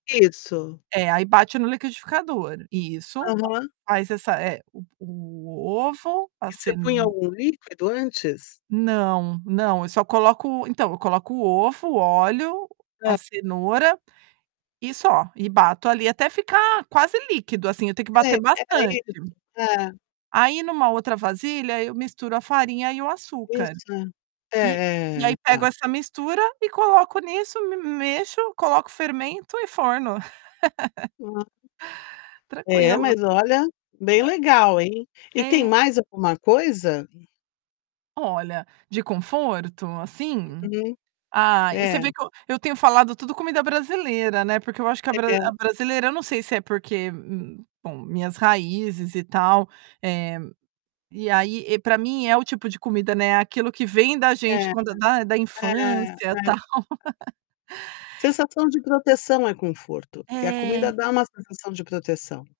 Isso. É, aí bate no liquidificador. Isso. Aham. Faz essa eh, o o ovo, a E você punha ceno algum líquido antes? Não, não. Eu só coloco então eu coloco o ovo, o óleo, Hã. a cenoura, e só. E bato ali até ficar quase líquido assim. Eu tenho que Sei. bater É, bastante. isso. Hã. Aí em uma outra vasilha, eu misturo a farinha e o açúcar. Isso é, E e é, é. aí pego Tá. essa mistura e coloco nisso, me mexo, coloco o fermento e forno. [unintelligible] É, Tranquilo. mas olha, bem Ah. legal, hein. E tem É. mais alguma coisa? Olha, de conforto assim? Uhum. Ah, e você É. vê que eu eu tenho falado tudo comida brasileira, né, porque eu acho que a a bra Legal. a brasileira, eu não sei se é porque, bom, minhas raízes e tal. Eh, e aí, eh, para mim é o tipo de comida, né, é aquilo que vem da gente É. quando da da É, é. infância tal. Sensação de proteção é conforto. E a É. comida dá uma sensação de proteção.